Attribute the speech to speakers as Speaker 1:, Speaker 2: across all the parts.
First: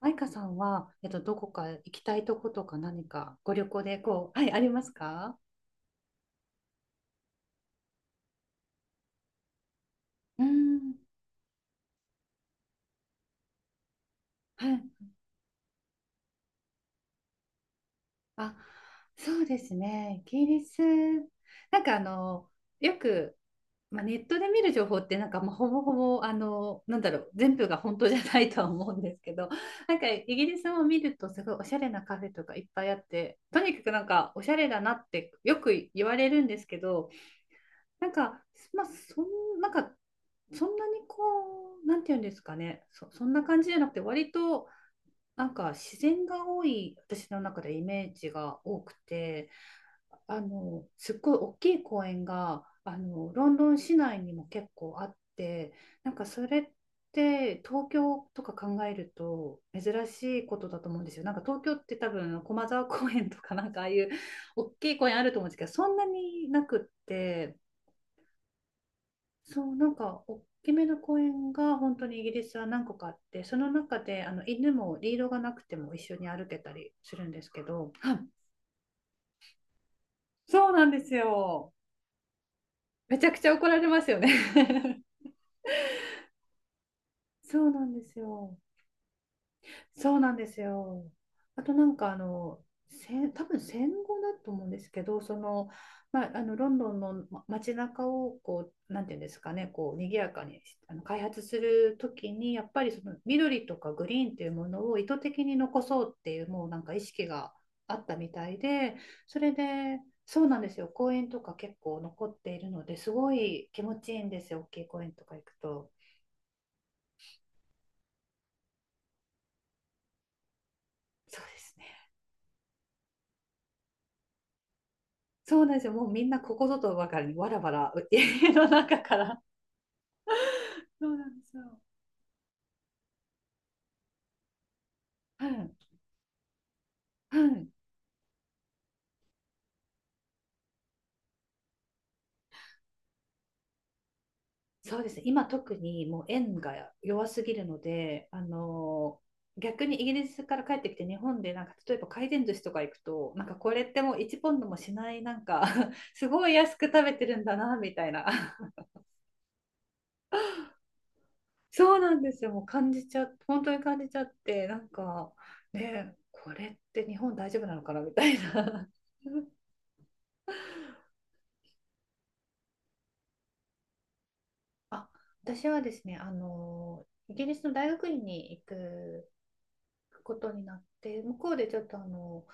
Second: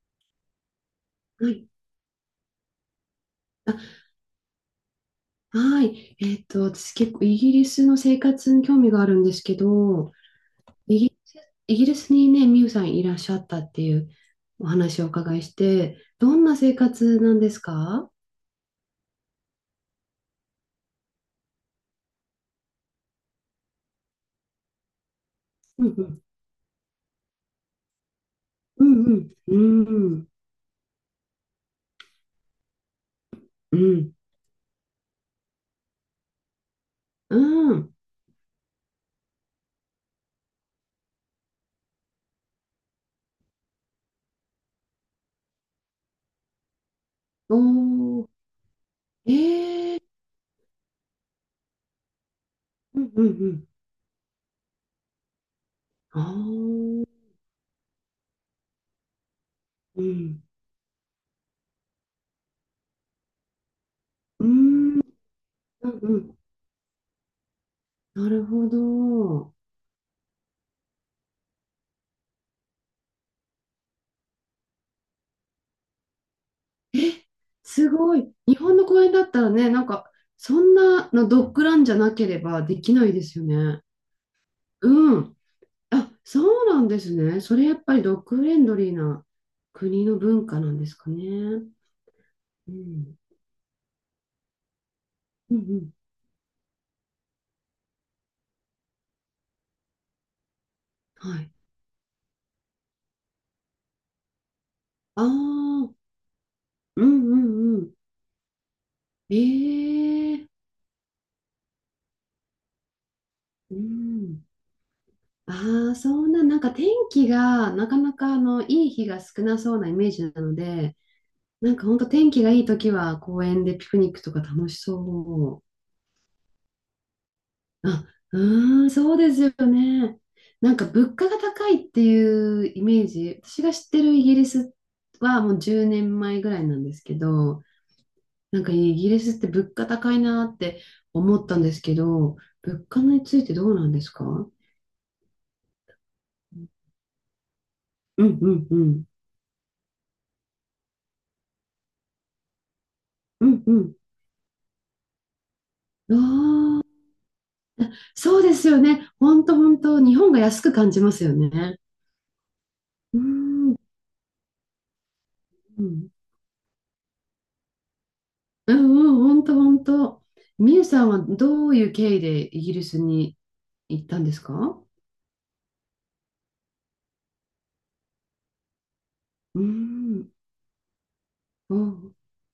Speaker 1: マイカさんは、どこ
Speaker 2: は
Speaker 1: か
Speaker 2: い。
Speaker 1: 行きたいとことか何かご旅
Speaker 2: あ、
Speaker 1: 行でこう、はい、ありますか？
Speaker 2: はい。私結構イギリスの生活に興味があるんですけど、
Speaker 1: うーん、
Speaker 2: イギリス、イギリスにね、ミユさんいらっしゃったっていうお
Speaker 1: はい。
Speaker 2: 話をお伺いして、どんな生活なんですか？
Speaker 1: あ、そうですね。イギリス、なんかあの、よく、まあ、ネットで見る情報って、まあ、ほぼ
Speaker 2: う
Speaker 1: ほ
Speaker 2: んうん。
Speaker 1: ぼ、全部が本当じゃないとは思
Speaker 2: う
Speaker 1: うん
Speaker 2: ん
Speaker 1: で
Speaker 2: う
Speaker 1: す
Speaker 2: ん。
Speaker 1: けど、なんか
Speaker 2: う
Speaker 1: イ
Speaker 2: ん
Speaker 1: ギリスを見ると、すごいおしゃれなカフェとかいっぱいあって、とに
Speaker 2: う
Speaker 1: かくなん
Speaker 2: ん。
Speaker 1: か、おしゃれだなってよく言われるんですけど、
Speaker 2: うん。
Speaker 1: なんか、まあ、そん、なんか、そんなにこう、なんていうんですかね、そんな感じじゃなくて、割と、なんか自然が多い、私の中でイメー
Speaker 2: おー。
Speaker 1: ジが多く
Speaker 2: え
Speaker 1: て、
Speaker 2: ー。
Speaker 1: すっごい大きい公園が、
Speaker 2: うんうんう
Speaker 1: ロンド
Speaker 2: ん。
Speaker 1: ン市内にも結構あって、なん
Speaker 2: あ
Speaker 1: かそれっ
Speaker 2: ー。
Speaker 1: て、東京とか考えると
Speaker 2: う
Speaker 1: 珍し
Speaker 2: ん。
Speaker 1: いことだと思うんですよ。なんか東京って多分駒沢公園とかなんかああいう
Speaker 2: う
Speaker 1: 大き
Speaker 2: ん。
Speaker 1: い
Speaker 2: うん
Speaker 1: 公園あると思うんですけど、そんな
Speaker 2: うん。
Speaker 1: になくって、
Speaker 2: なるほど。
Speaker 1: そう、なんか大きめの公園が本当にイギリスは何個かあって、その中であの犬もリードがなくても一緒に歩けたり
Speaker 2: え、
Speaker 1: するんですけ
Speaker 2: す
Speaker 1: ど、は
Speaker 2: ご
Speaker 1: い。
Speaker 2: い。日本の公園だったらね、なんか、そ
Speaker 1: そう
Speaker 2: ん
Speaker 1: なんで
Speaker 2: な
Speaker 1: す
Speaker 2: のドッグ
Speaker 1: よ。
Speaker 2: ランじゃなければできない
Speaker 1: め
Speaker 2: で
Speaker 1: ちゃく
Speaker 2: すよ
Speaker 1: ちゃ怒ら
Speaker 2: ね。
Speaker 1: れますよね。
Speaker 2: うん。あ、そうなんですね。そ
Speaker 1: そ
Speaker 2: れ
Speaker 1: う
Speaker 2: やっ
Speaker 1: なん
Speaker 2: ぱ
Speaker 1: で
Speaker 2: りド
Speaker 1: す
Speaker 2: ッグフレ
Speaker 1: よ。
Speaker 2: ンドリーな国
Speaker 1: そ
Speaker 2: の
Speaker 1: うなん
Speaker 2: 文
Speaker 1: で
Speaker 2: 化
Speaker 1: す
Speaker 2: なんです
Speaker 1: よ。
Speaker 2: かね。
Speaker 1: あとなんか、
Speaker 2: うん。
Speaker 1: 多分戦後だと思うんですけど、そ
Speaker 2: うんう
Speaker 1: の、
Speaker 2: ん。
Speaker 1: まあ、あのロンドンの街中をこうなんていうんですかね、こう賑やかに、あの、開
Speaker 2: は
Speaker 1: 発
Speaker 2: い。
Speaker 1: するときにやっぱりその緑とかグリーンというものを意図
Speaker 2: ああ、
Speaker 1: 的に残
Speaker 2: うん
Speaker 1: そうっていう、もうなんか意
Speaker 2: う
Speaker 1: 識が
Speaker 2: んうん。
Speaker 1: あったみたいで、そ
Speaker 2: え
Speaker 1: れで、そう
Speaker 2: え。
Speaker 1: なんですよ。公園とか結構残っているので、すごい
Speaker 2: う
Speaker 1: 気持ちいいんで
Speaker 2: ん。
Speaker 1: すよ、大きい公園とか行くと。
Speaker 2: ああ、そんな、なんか天気がなかなかあのいい日が少なそうなイメージなので、
Speaker 1: そうで
Speaker 2: な
Speaker 1: す
Speaker 2: んか
Speaker 1: ね。
Speaker 2: 本当天気がいい時は公園でピクニックとか楽し
Speaker 1: そ
Speaker 2: そ
Speaker 1: うなんですよ。もうみんなここぞとばかりにわらわ
Speaker 2: う。
Speaker 1: ら
Speaker 2: あ、う
Speaker 1: 家の
Speaker 2: ーん、
Speaker 1: 中
Speaker 2: そ
Speaker 1: か
Speaker 2: うです
Speaker 1: ら。
Speaker 2: よね。なんか
Speaker 1: そ
Speaker 2: 物
Speaker 1: うな
Speaker 2: 価
Speaker 1: ん
Speaker 2: が
Speaker 1: です
Speaker 2: 高
Speaker 1: よ。
Speaker 2: いっていうイメージ、私が知ってるイギリスは
Speaker 1: う
Speaker 2: もう
Speaker 1: ん
Speaker 2: 10年前ぐらいなんですけ
Speaker 1: う
Speaker 2: ど、
Speaker 1: ん、
Speaker 2: なんかイギリスって物価高いなって思ったんですけど、物価についてどうなんですか？うん
Speaker 1: そうですね、今特にもう円が弱すぎるの
Speaker 2: う
Speaker 1: で、
Speaker 2: んうん。
Speaker 1: 逆にイギリスから帰ってきて日本でなんか例えば回転寿司とか行くと、な
Speaker 2: う
Speaker 1: んか
Speaker 2: ん
Speaker 1: これっ
Speaker 2: う
Speaker 1: てもう1ポンドもしない、なんか
Speaker 2: ん。
Speaker 1: すごい安
Speaker 2: あ
Speaker 1: く食
Speaker 2: あ、
Speaker 1: べてるんだなみたい
Speaker 2: そう
Speaker 1: な。
Speaker 2: ですよね。本当本当、日本が安く感じますよね。
Speaker 1: そうなんですよ。もう感じ
Speaker 2: う
Speaker 1: ち
Speaker 2: ー
Speaker 1: ゃ、本当に
Speaker 2: ん。
Speaker 1: 感じちゃって、なんか
Speaker 2: うん
Speaker 1: ね、これって日本大丈夫なのかなみたい
Speaker 2: う
Speaker 1: な。
Speaker 2: んうん、本当 本当。みゆさんはどういう経緯でイギリスに行ったんですか？
Speaker 1: あ、私はですね、イギリスの大学院に行く
Speaker 2: うん、
Speaker 1: ことになって、向こうで
Speaker 2: う
Speaker 1: ちょっと
Speaker 2: ん、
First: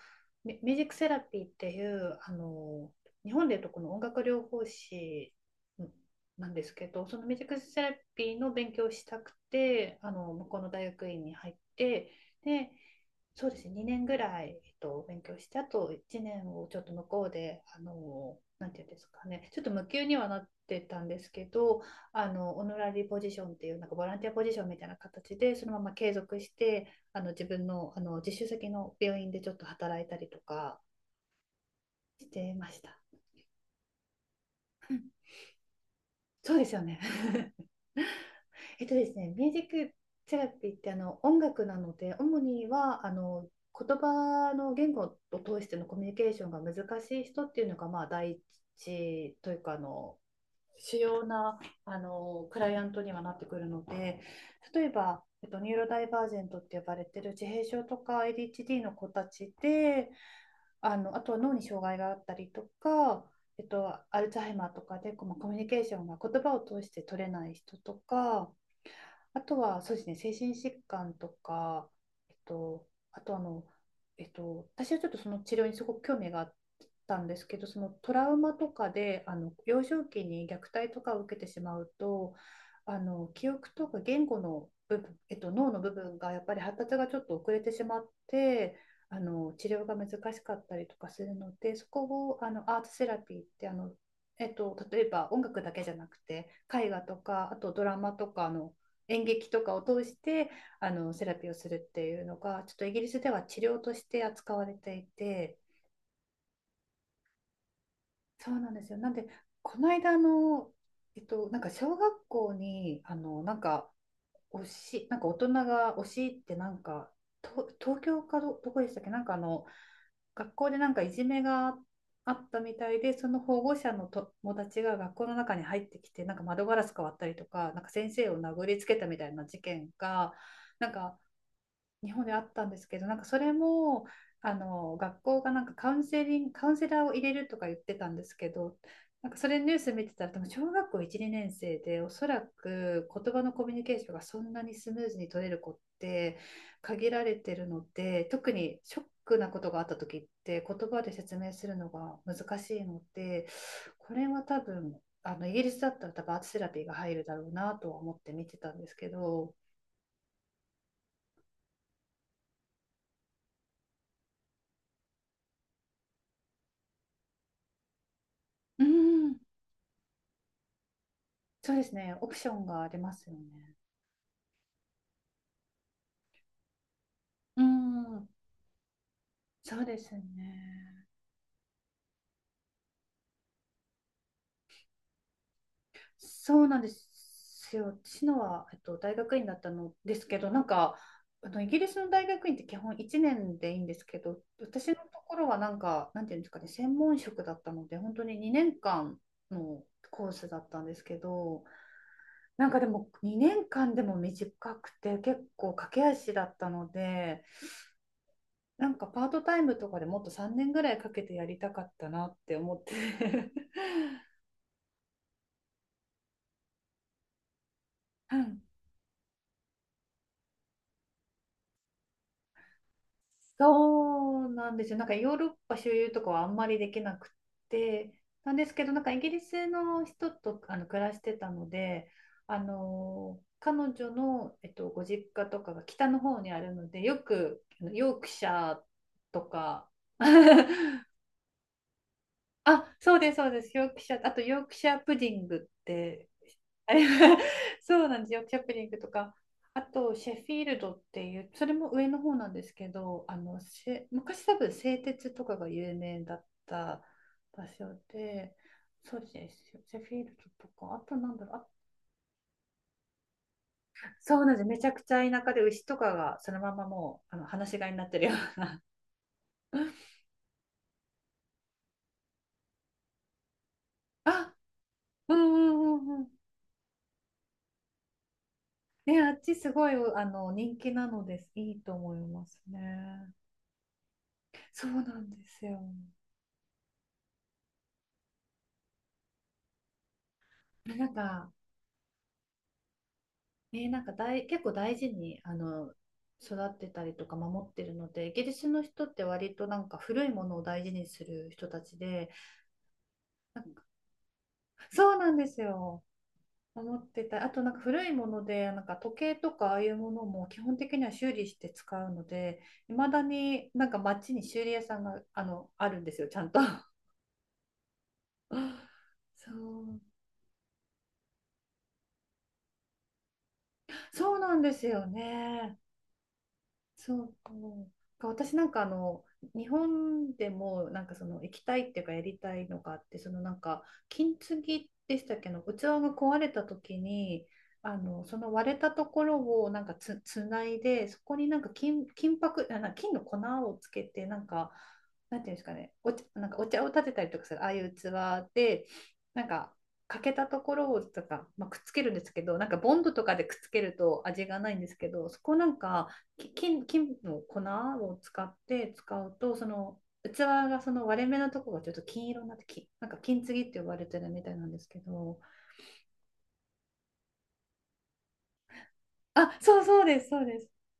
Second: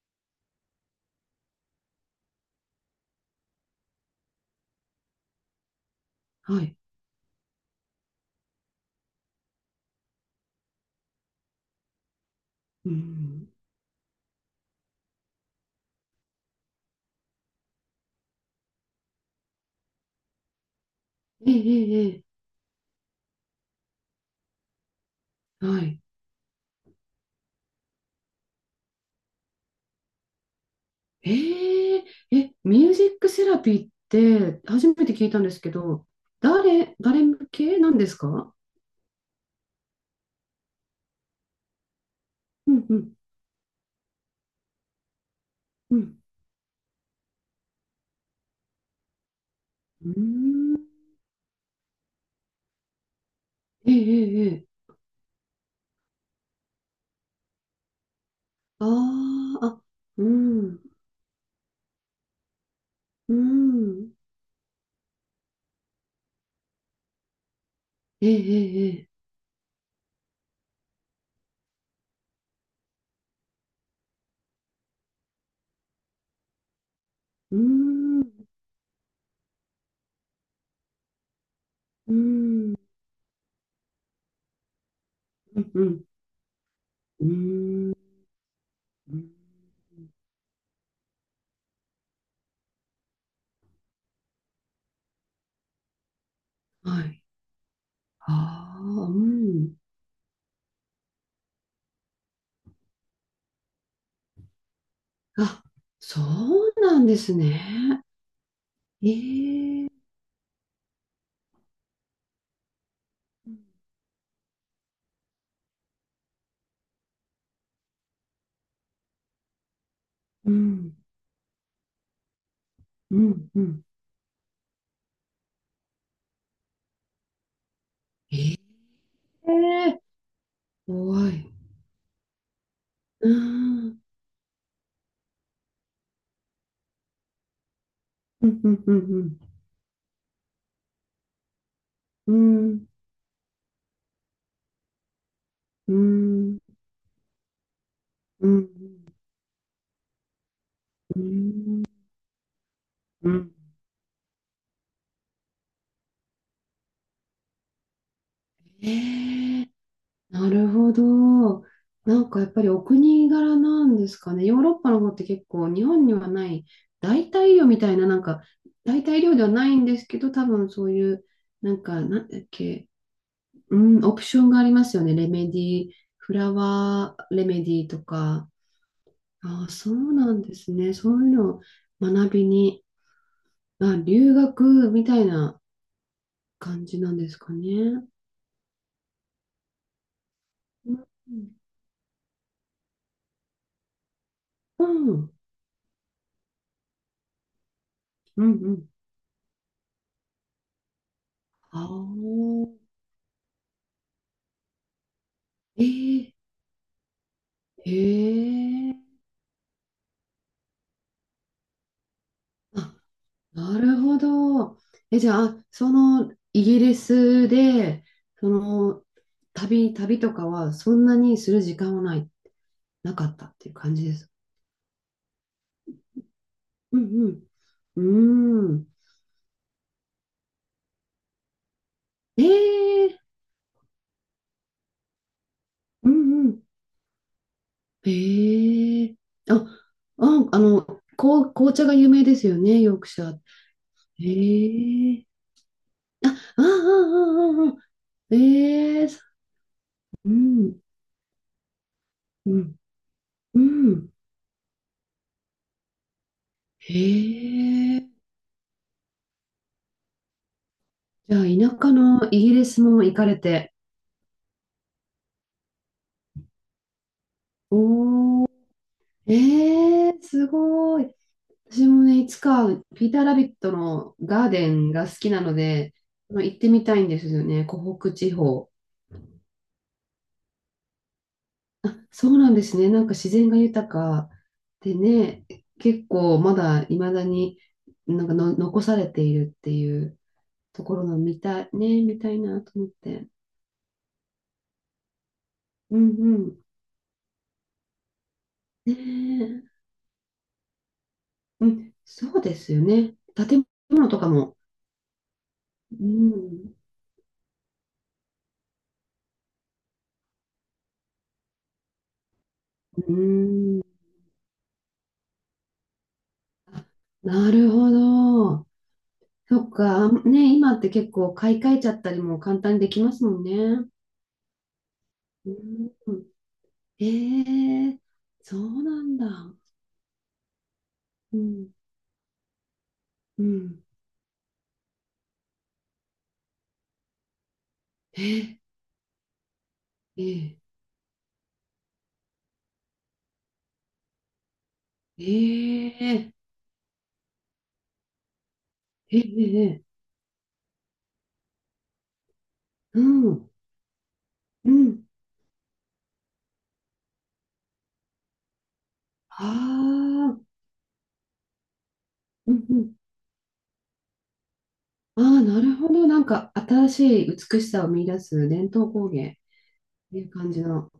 Speaker 1: ミュージックセラピーっていう、日本でいうとこの音楽療法士なんで
Speaker 2: は
Speaker 1: す
Speaker 2: い。
Speaker 1: けど、そのミュージックセラピーの勉強をしたくて、向こうの大学院に入って、で、
Speaker 2: う
Speaker 1: そう
Speaker 2: ん、
Speaker 1: ですね、2年ぐらい、勉強して、あと1年をちょっと向こうで、なんていうんですかね、ちょっと無給にはなってたんですけ
Speaker 2: ええ、え
Speaker 1: ど、
Speaker 2: え、え
Speaker 1: オノラリーポジションっていう、なんかボランティアポジションみたいな形で、そ
Speaker 2: え、
Speaker 1: のま
Speaker 2: は
Speaker 1: ま
Speaker 2: い。
Speaker 1: 継続して、自分の、実習先の病院でちょっと働いたりとか
Speaker 2: ええ、
Speaker 1: して
Speaker 2: え、
Speaker 1: ま
Speaker 2: ミ
Speaker 1: し
Speaker 2: ュー
Speaker 1: た。
Speaker 2: ジックセラピーって初めて聞いたんですけど、
Speaker 1: そうですよね。
Speaker 2: 誰向 けなんですか？
Speaker 1: えっとですね、ミュージックセラピーってあの音楽なので、主に
Speaker 2: うんう
Speaker 1: はあ
Speaker 2: ん、
Speaker 1: の言葉の言語を通してのコ
Speaker 2: う
Speaker 1: ミュニ
Speaker 2: ん。
Speaker 1: ケーションが難しい人っていうのが、まあ、第一というか、あ
Speaker 2: う
Speaker 1: の、
Speaker 2: ん、
Speaker 1: 主要なあのクライアントにはなってくるの
Speaker 2: ええ、
Speaker 1: で、
Speaker 2: ええ、え
Speaker 1: 例
Speaker 2: え。
Speaker 1: えば、ニューロダイバージェントって呼ばれてる自閉症とか ADHD
Speaker 2: あ
Speaker 1: の子たち
Speaker 2: ーあ、
Speaker 1: で、
Speaker 2: うん、
Speaker 1: あの、あとは脳に障害があったりとか、
Speaker 2: うん、
Speaker 1: アルツハイマーとかでこう、まあ、コミュニケーションが言葉を通して取れない人と
Speaker 2: ええ、
Speaker 1: か、
Speaker 2: ええ、ええ、
Speaker 1: あとはそうですね、精神疾患とか、えっと、あとあの、えっと、私はちょっとその治療にすごく興味があったんですけ
Speaker 2: う
Speaker 1: ど、そのト
Speaker 2: ん、
Speaker 1: ラウ
Speaker 2: う
Speaker 1: マとかで、あの幼少期に虐待とかを受けてしまうと、
Speaker 2: ん、
Speaker 1: あの記憶とか言語の部分、
Speaker 2: うん、
Speaker 1: 脳の
Speaker 2: う
Speaker 1: 部
Speaker 2: ん。
Speaker 1: 分がやっぱり発達がちょ
Speaker 2: う
Speaker 1: っと遅れてし
Speaker 2: ん
Speaker 1: まって、
Speaker 2: う
Speaker 1: あ
Speaker 2: ん。
Speaker 1: の治療が難しかったりとかするので、そこをあのアートセラピーって、例えば音楽だけじゃなくて絵画
Speaker 2: は
Speaker 1: と
Speaker 2: い。
Speaker 1: か、あとドラマとかの
Speaker 2: ああ、う
Speaker 1: 演劇とか
Speaker 2: ん。
Speaker 1: を通してあのセラピーをするっていうのがちょっとイギリスでは治療として扱われていて、
Speaker 2: あ、そうなんですね。
Speaker 1: そうなんですよ。なんでこ
Speaker 2: え
Speaker 1: の
Speaker 2: え。
Speaker 1: 間の、なんか小学校にあのなんか推しなんか大人が推しってなんかと東京かどこでしたっけ、なんかあの
Speaker 2: う
Speaker 1: 学校でなん
Speaker 2: ん、
Speaker 1: かいじめがあったみたいで、
Speaker 2: う
Speaker 1: その
Speaker 2: ん、
Speaker 1: 保
Speaker 2: う
Speaker 1: 護
Speaker 2: ん。
Speaker 1: 者の友達が学校の中に入ってきて、なんか窓ガラス割ったりとか、なんか先生を
Speaker 2: え
Speaker 1: 殴
Speaker 2: え。
Speaker 1: りつけたみたいな事件がなんか
Speaker 2: 怖い。
Speaker 1: 日本であったんですけど、なんか
Speaker 2: う
Speaker 1: それ
Speaker 2: ん、
Speaker 1: も、あの、学校がなんかカウンセラーを入れるとか言ってたんです
Speaker 2: う
Speaker 1: け
Speaker 2: ん、う
Speaker 1: ど、
Speaker 2: ん、う
Speaker 1: なん
Speaker 2: ん、
Speaker 1: かそれニュース見てたら、多分小学校1、2年生で、おそ
Speaker 2: う
Speaker 1: ら
Speaker 2: ん、
Speaker 1: く言葉のコミュニケーションがそんなにスムーズに取れる子っ
Speaker 2: う
Speaker 1: て
Speaker 2: ん、
Speaker 1: 限られてるので、
Speaker 2: う
Speaker 1: 特
Speaker 2: ん、
Speaker 1: にショックなことがあった時って言葉で
Speaker 2: う
Speaker 1: 説明
Speaker 2: ん、
Speaker 1: するのが難しいの
Speaker 2: う
Speaker 1: で、
Speaker 2: ん。
Speaker 1: これは多分、あのイギリスだったら多分アートセラピーが入るだろうなとは思って見てたんですけど、
Speaker 2: ええ。なるほど。なんかやっぱりお国柄なんですかね。ヨーロッパの方って結構日本にはない代替魚みたいな、なんか
Speaker 1: う
Speaker 2: 代替料
Speaker 1: ん、
Speaker 2: ではないんですけど、多分そういう、
Speaker 1: そ
Speaker 2: な
Speaker 1: う
Speaker 2: ん
Speaker 1: です
Speaker 2: か、
Speaker 1: ね。
Speaker 2: なん
Speaker 1: オプ
Speaker 2: だっ
Speaker 1: ション
Speaker 2: け、
Speaker 1: が出ますよね。
Speaker 2: うん、オプションがありますよね。レメディー、フラワーレメ
Speaker 1: う
Speaker 2: ディーと
Speaker 1: ん。
Speaker 2: か。ああ、
Speaker 1: そう
Speaker 2: そ
Speaker 1: です
Speaker 2: うなんですね。
Speaker 1: ね。
Speaker 2: そういうのを学びに、あ、留学みたいな
Speaker 1: そうなん
Speaker 2: 感
Speaker 1: で
Speaker 2: じなんですか
Speaker 1: すよ。
Speaker 2: ね。
Speaker 1: 私のは、大学院だったのですけど、なん
Speaker 2: う
Speaker 1: か、あ
Speaker 2: ん、
Speaker 1: のイギリスの大学院って基本1年でいいんですけど、
Speaker 2: う
Speaker 1: 私のと
Speaker 2: ん、
Speaker 1: ころはなんか、なんていうんですかね、専門職だったので、本当に
Speaker 2: うん。
Speaker 1: 2
Speaker 2: うん。
Speaker 1: 年間のコースだったんですけど、
Speaker 2: ああ、
Speaker 1: なんかでも2年間でも短くて、結構
Speaker 2: え
Speaker 1: 駆け足
Speaker 2: え。
Speaker 1: だったので、
Speaker 2: へ
Speaker 1: な
Speaker 2: え、
Speaker 1: んかパートタイムとかでもっと3年ぐらいかけてやりたかったなって思って。
Speaker 2: あ、なるほど。え、じゃあ、そのイギリスで、
Speaker 1: う
Speaker 2: そ
Speaker 1: ん、
Speaker 2: の旅とかはそんなにする時間はない、なかったっていう感じです。
Speaker 1: そうなんですよ。なんかヨーロッパ周遊とかはあんまりで
Speaker 2: う
Speaker 1: きなく
Speaker 2: んう
Speaker 1: てなん
Speaker 2: ん。
Speaker 1: で
Speaker 2: うー
Speaker 1: すけど、
Speaker 2: ん。
Speaker 1: なんかイギリスの人とあの暮らしてたので、
Speaker 2: え
Speaker 1: あ
Speaker 2: え、
Speaker 1: の彼女の、ご実家とかが北
Speaker 2: う
Speaker 1: の
Speaker 2: ん
Speaker 1: 方
Speaker 2: う
Speaker 1: にあ
Speaker 2: ん。
Speaker 1: るので、よくあのヨークシャー
Speaker 2: ええ、
Speaker 1: と
Speaker 2: あ、
Speaker 1: か。
Speaker 2: あ、あの、こう、紅茶が有名ですよね、
Speaker 1: あ、
Speaker 2: ヨーク
Speaker 1: そう
Speaker 2: シャ
Speaker 1: です、
Speaker 2: ー。
Speaker 1: そうです。ヨークシャー、あとヨークシャー
Speaker 2: え
Speaker 1: プ
Speaker 2: え、
Speaker 1: ディングって。
Speaker 2: ああ、ああ、
Speaker 1: あれは。
Speaker 2: ああ、ああ。
Speaker 1: そうなんですよ。チャップリング
Speaker 2: え
Speaker 1: と
Speaker 2: え、
Speaker 1: か、あと
Speaker 2: う
Speaker 1: シェフィー
Speaker 2: ん、
Speaker 1: ルドっていう、それも上の方なん
Speaker 2: う
Speaker 1: です
Speaker 2: ん、
Speaker 1: けど、あの
Speaker 2: う
Speaker 1: シェ
Speaker 2: ん。
Speaker 1: 昔多分製鉄とかが有名だっ
Speaker 2: へ
Speaker 1: た場所
Speaker 2: え。
Speaker 1: で、そうですよ。シェフィールドとか、あとな
Speaker 2: じ
Speaker 1: ん
Speaker 2: ゃあ、
Speaker 1: だろう、あ、
Speaker 2: 田舎のイギリスも行かれて。
Speaker 1: そうなんです。めちゃくちゃ田舎で牛とかがそのままもうあの放し飼いになってるよ
Speaker 2: おー、
Speaker 1: うな。
Speaker 2: え ー、すごい。私もね、いつか、ピーター・ラビットのガー
Speaker 1: あ、
Speaker 2: デンが好き
Speaker 1: う
Speaker 2: なの
Speaker 1: んう
Speaker 2: で、
Speaker 1: んうんうん。
Speaker 2: あの行ってみたいんですよね、湖北地方。
Speaker 1: ね、あっちすごいあの人気なのです。いい
Speaker 2: あ、
Speaker 1: と思い
Speaker 2: そう
Speaker 1: ま
Speaker 2: なん
Speaker 1: す
Speaker 2: ですね。なんか自
Speaker 1: ね。
Speaker 2: 然が豊か
Speaker 1: そ
Speaker 2: で
Speaker 1: うなんで
Speaker 2: ね、
Speaker 1: すよ。
Speaker 2: 結構まだ未だになんかの残されているっていうとこ
Speaker 1: な
Speaker 2: ろ
Speaker 1: ん
Speaker 2: の見
Speaker 1: か
Speaker 2: たい、ね、見たいなと思って。
Speaker 1: えーなんか大、結構大事に、あの、
Speaker 2: うんう
Speaker 1: 育
Speaker 2: ん。
Speaker 1: ってたりとか守ってるので、イギリスの
Speaker 2: ね
Speaker 1: 人って割とな
Speaker 2: え、
Speaker 1: んか古いものを大事にする
Speaker 2: う
Speaker 1: 人た
Speaker 2: ん、
Speaker 1: ちで、
Speaker 2: そうですよね。
Speaker 1: なん
Speaker 2: 建
Speaker 1: か、
Speaker 2: 物とかも。
Speaker 1: そうなんですよ。
Speaker 2: うん。
Speaker 1: 守ってた。あとなんか古いもので、なんか時計とかああいうものも基本的には修理して使うので、いま
Speaker 2: う
Speaker 1: だに
Speaker 2: ん。
Speaker 1: なんか街に修理屋さんが、あるんですよ、ちゃんと。
Speaker 2: なるほど。
Speaker 1: そ
Speaker 2: そっ
Speaker 1: う、
Speaker 2: か。あね、今って結構買い替えちゃったりも簡単にできますもんね。
Speaker 1: そうなんですよ
Speaker 2: う
Speaker 1: ね。
Speaker 2: ん。え
Speaker 1: そう
Speaker 2: ー、
Speaker 1: か私
Speaker 2: そ
Speaker 1: なんか
Speaker 2: うなんだ。
Speaker 1: 日本でもなんかそ
Speaker 2: う
Speaker 1: の行き
Speaker 2: ん。
Speaker 1: たいっていうかやりたいのがあってその
Speaker 2: う
Speaker 1: なんか
Speaker 2: ん。
Speaker 1: 金継ぎでしたっけの器が壊れた時に
Speaker 2: え
Speaker 1: その
Speaker 2: ー、
Speaker 1: 割れたところをなんか
Speaker 2: え
Speaker 1: つ
Speaker 2: ー、
Speaker 1: ないでそこになんか金箔あな金の粉をつけてなんかなんていうんですかね
Speaker 2: え
Speaker 1: お茶、
Speaker 2: ー、
Speaker 1: なんかお茶を立てたりとかするああいう器で
Speaker 2: え
Speaker 1: なんか
Speaker 2: ー、え
Speaker 1: 欠けたところをとか、まあ、くっつけるんですけどなんかボ
Speaker 2: ー、
Speaker 1: ン
Speaker 2: う
Speaker 1: ドとかで
Speaker 2: ん。
Speaker 1: くっつけると味がな
Speaker 2: う
Speaker 1: いんです
Speaker 2: ん。
Speaker 1: けどそこなんか金の粉を使って使う
Speaker 2: あ
Speaker 1: と、その器
Speaker 2: あ、
Speaker 1: がその割れ目のところがちょっと金色に
Speaker 2: う
Speaker 1: なって
Speaker 2: ん、う
Speaker 1: き、
Speaker 2: ん。
Speaker 1: なんか金継ぎって呼ばれてるみたいなんですけ
Speaker 2: あ
Speaker 1: ど、
Speaker 2: あ、なるほど。なんか新しい美しさを見出す伝統工芸っ
Speaker 1: あ、そうそうで
Speaker 2: てい
Speaker 1: す、
Speaker 2: う
Speaker 1: そう
Speaker 2: 感
Speaker 1: で
Speaker 2: じ
Speaker 1: す。
Speaker 2: の。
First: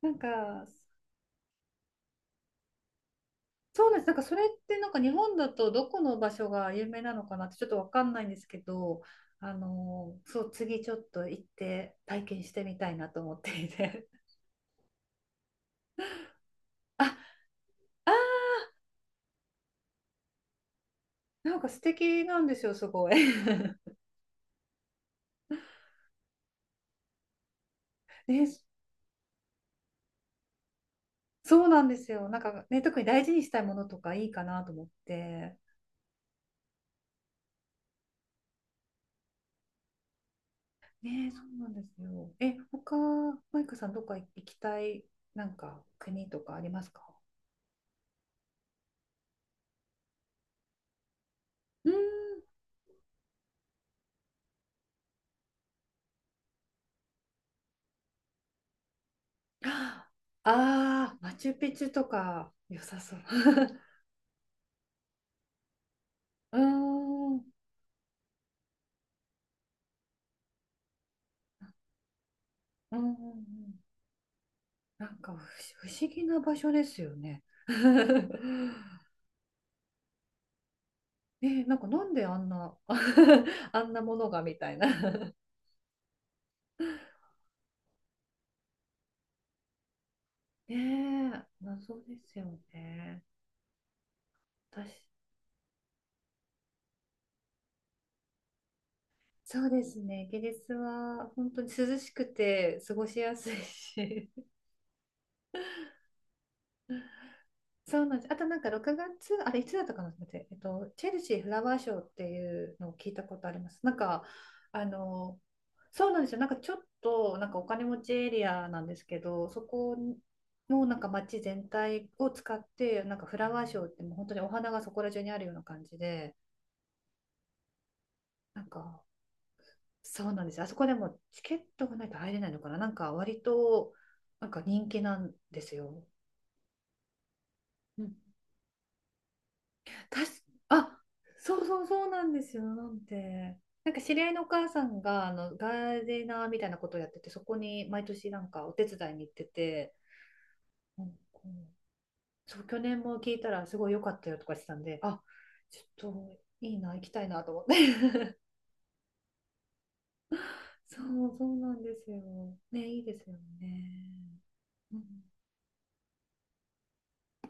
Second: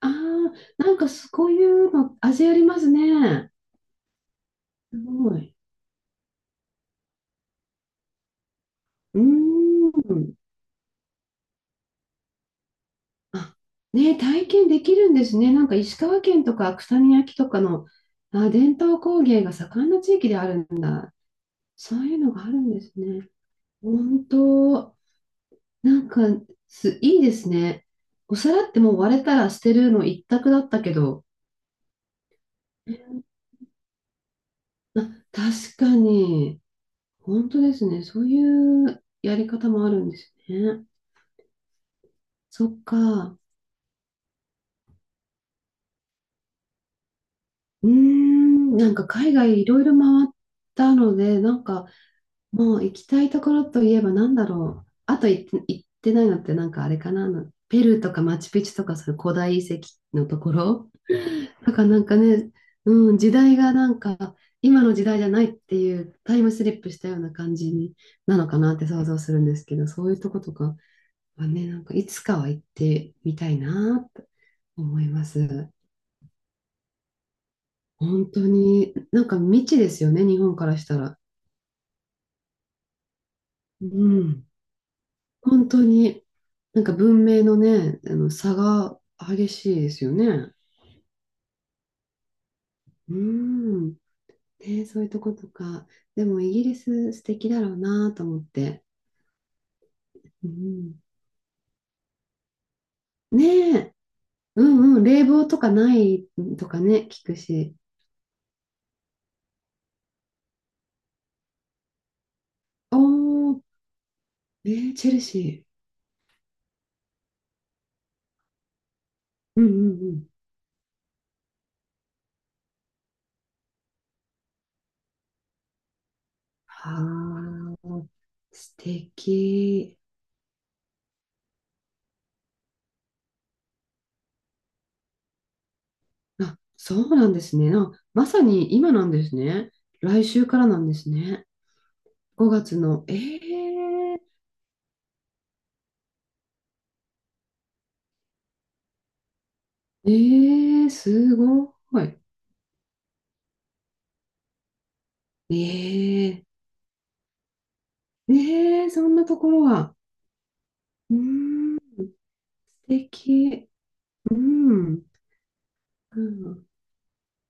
Speaker 2: あ
Speaker 1: な
Speaker 2: あ、
Speaker 1: んか、
Speaker 2: なんかそういうの、味ありますね。
Speaker 1: そうなんです。なんかそれってなん
Speaker 2: す
Speaker 1: か日本
Speaker 2: ご
Speaker 1: だ
Speaker 2: い。
Speaker 1: とどこの場所が有名なのかなってちょっとわかんないんですけど、
Speaker 2: うーん。
Speaker 1: そう、次ちょっと行って体験してみたいなと思っ
Speaker 2: あ、
Speaker 1: ていて。
Speaker 2: ね、体験できるんですね。なんか石川県とか 草見
Speaker 1: あ、
Speaker 2: 焼とかの、
Speaker 1: あ
Speaker 2: あ、伝統工芸が盛んな地域であるんだ。
Speaker 1: ー、なんか素
Speaker 2: そういう
Speaker 1: 敵
Speaker 2: の
Speaker 1: な
Speaker 2: があ
Speaker 1: ん
Speaker 2: る
Speaker 1: です
Speaker 2: ん
Speaker 1: よ、
Speaker 2: で
Speaker 1: す
Speaker 2: す
Speaker 1: ごい。
Speaker 2: ね。本当、なんかす、いいですね。お
Speaker 1: ね、
Speaker 2: 皿ってもう割れたら捨てるの一択だったけど、
Speaker 1: そうなんですよ。なんかね、特に大事にしたいものとかいいかなと思っ
Speaker 2: あ、
Speaker 1: て。
Speaker 2: 確かに、本当ですね。そういうやり方もあるんですね。
Speaker 1: ね、そうなんですよ。え、
Speaker 2: そっ
Speaker 1: 他、
Speaker 2: か。
Speaker 1: マイカさん、どっか行きたい、なんか国とかありますか。
Speaker 2: うーん、なんか海外いろいろ回ったので、なんか
Speaker 1: うーん。
Speaker 2: もう行きたいところといえばなんだろう。あと行って、行ってないのってなんかあれかな。あのペルーとかマチュピチュとかそういう古代遺 跡
Speaker 1: あ
Speaker 2: のところ。
Speaker 1: あー、マチュ
Speaker 2: だ
Speaker 1: ピ
Speaker 2: か
Speaker 1: チ
Speaker 2: ら
Speaker 1: ュ
Speaker 2: なん
Speaker 1: と
Speaker 2: かね、
Speaker 1: か良さ
Speaker 2: う
Speaker 1: そ
Speaker 2: ん、
Speaker 1: う。
Speaker 2: 時代がな んか今の時代じゃないっていうタイム
Speaker 1: うー
Speaker 2: スリップしたような
Speaker 1: ん、うん、
Speaker 2: 感じになのかなって想像するんですけど、そういうとことかはね、なんかいつかは行っ
Speaker 1: うん
Speaker 2: て
Speaker 1: う
Speaker 2: みたい
Speaker 1: ん。
Speaker 2: なと思
Speaker 1: な
Speaker 2: い
Speaker 1: ん
Speaker 2: ま
Speaker 1: か
Speaker 2: す。
Speaker 1: 不思議な場所ですよね。
Speaker 2: 本当に、なんか未知ですよね、日本からしたら。
Speaker 1: ね、なんかなんであんな、あんなも
Speaker 2: う
Speaker 1: のが
Speaker 2: ん。
Speaker 1: みたいな。
Speaker 2: 本当に、なんか文明のね、あの差が激しいですよね。
Speaker 1: ねえ、謎ですよ
Speaker 2: う
Speaker 1: ね。
Speaker 2: ん。ね、
Speaker 1: 私
Speaker 2: そういうとことか。でもイギリス素敵だろうなと思って。
Speaker 1: そうですね。イギ
Speaker 2: う
Speaker 1: リス
Speaker 2: ん。
Speaker 1: は本当に涼しくて過ごしや
Speaker 2: ね
Speaker 1: すい
Speaker 2: え。
Speaker 1: し。
Speaker 2: うんうん。冷房とかないとかね、聞くし。
Speaker 1: そうなんです。あとなんか6月、あれいつだったかな待って、チェルシーフラワーショーっていうのを
Speaker 2: お
Speaker 1: 聞いたことあり
Speaker 2: ー、
Speaker 1: ます。なんか、
Speaker 2: え
Speaker 1: あ
Speaker 2: ーチェル
Speaker 1: の、
Speaker 2: シ
Speaker 1: そうなんですよ。なんかちょっとなんかお金持ちエリアなんですけど、そ
Speaker 2: ー。うんう
Speaker 1: こ
Speaker 2: んうん。
Speaker 1: もなんか街全体を使って、なんかフラワーショーってもう本当にお花がそこら中にあるような感じで、
Speaker 2: はあ、
Speaker 1: なん
Speaker 2: 素
Speaker 1: か
Speaker 2: 敵。
Speaker 1: そうなんです。あそこでもチケットがないと入れないのかな。なんか割となんか人気なんですよ。
Speaker 2: あ、そうなんですね。あ、
Speaker 1: うん、
Speaker 2: まさに今なんですね。
Speaker 1: た
Speaker 2: 来
Speaker 1: し、
Speaker 2: 週からなんで
Speaker 1: あ、
Speaker 2: すね。
Speaker 1: そうそうそうなんです
Speaker 2: 5
Speaker 1: よ。
Speaker 2: 月
Speaker 1: なん
Speaker 2: の、
Speaker 1: で、なんか知り合いのお母さんがあのガーデナーみたいなことをやってて、そこに毎年なんかお手伝いに行ってて、
Speaker 2: えー、
Speaker 1: うん
Speaker 2: す
Speaker 1: う
Speaker 2: ご
Speaker 1: ん
Speaker 2: い。
Speaker 1: そう、去年も聞いたらすごい良かったよとかしてたんで、あ、ちょっと
Speaker 2: えー、
Speaker 1: いいな、行きたいなと思って。
Speaker 2: えー、そんなところは。
Speaker 1: そ
Speaker 2: う
Speaker 1: う、そうな
Speaker 2: ーん、
Speaker 1: んで
Speaker 2: 素
Speaker 1: すよ。ね、いいですよ
Speaker 2: 敵。う
Speaker 1: ね。う
Speaker 2: ん。
Speaker 1: ん
Speaker 2: うん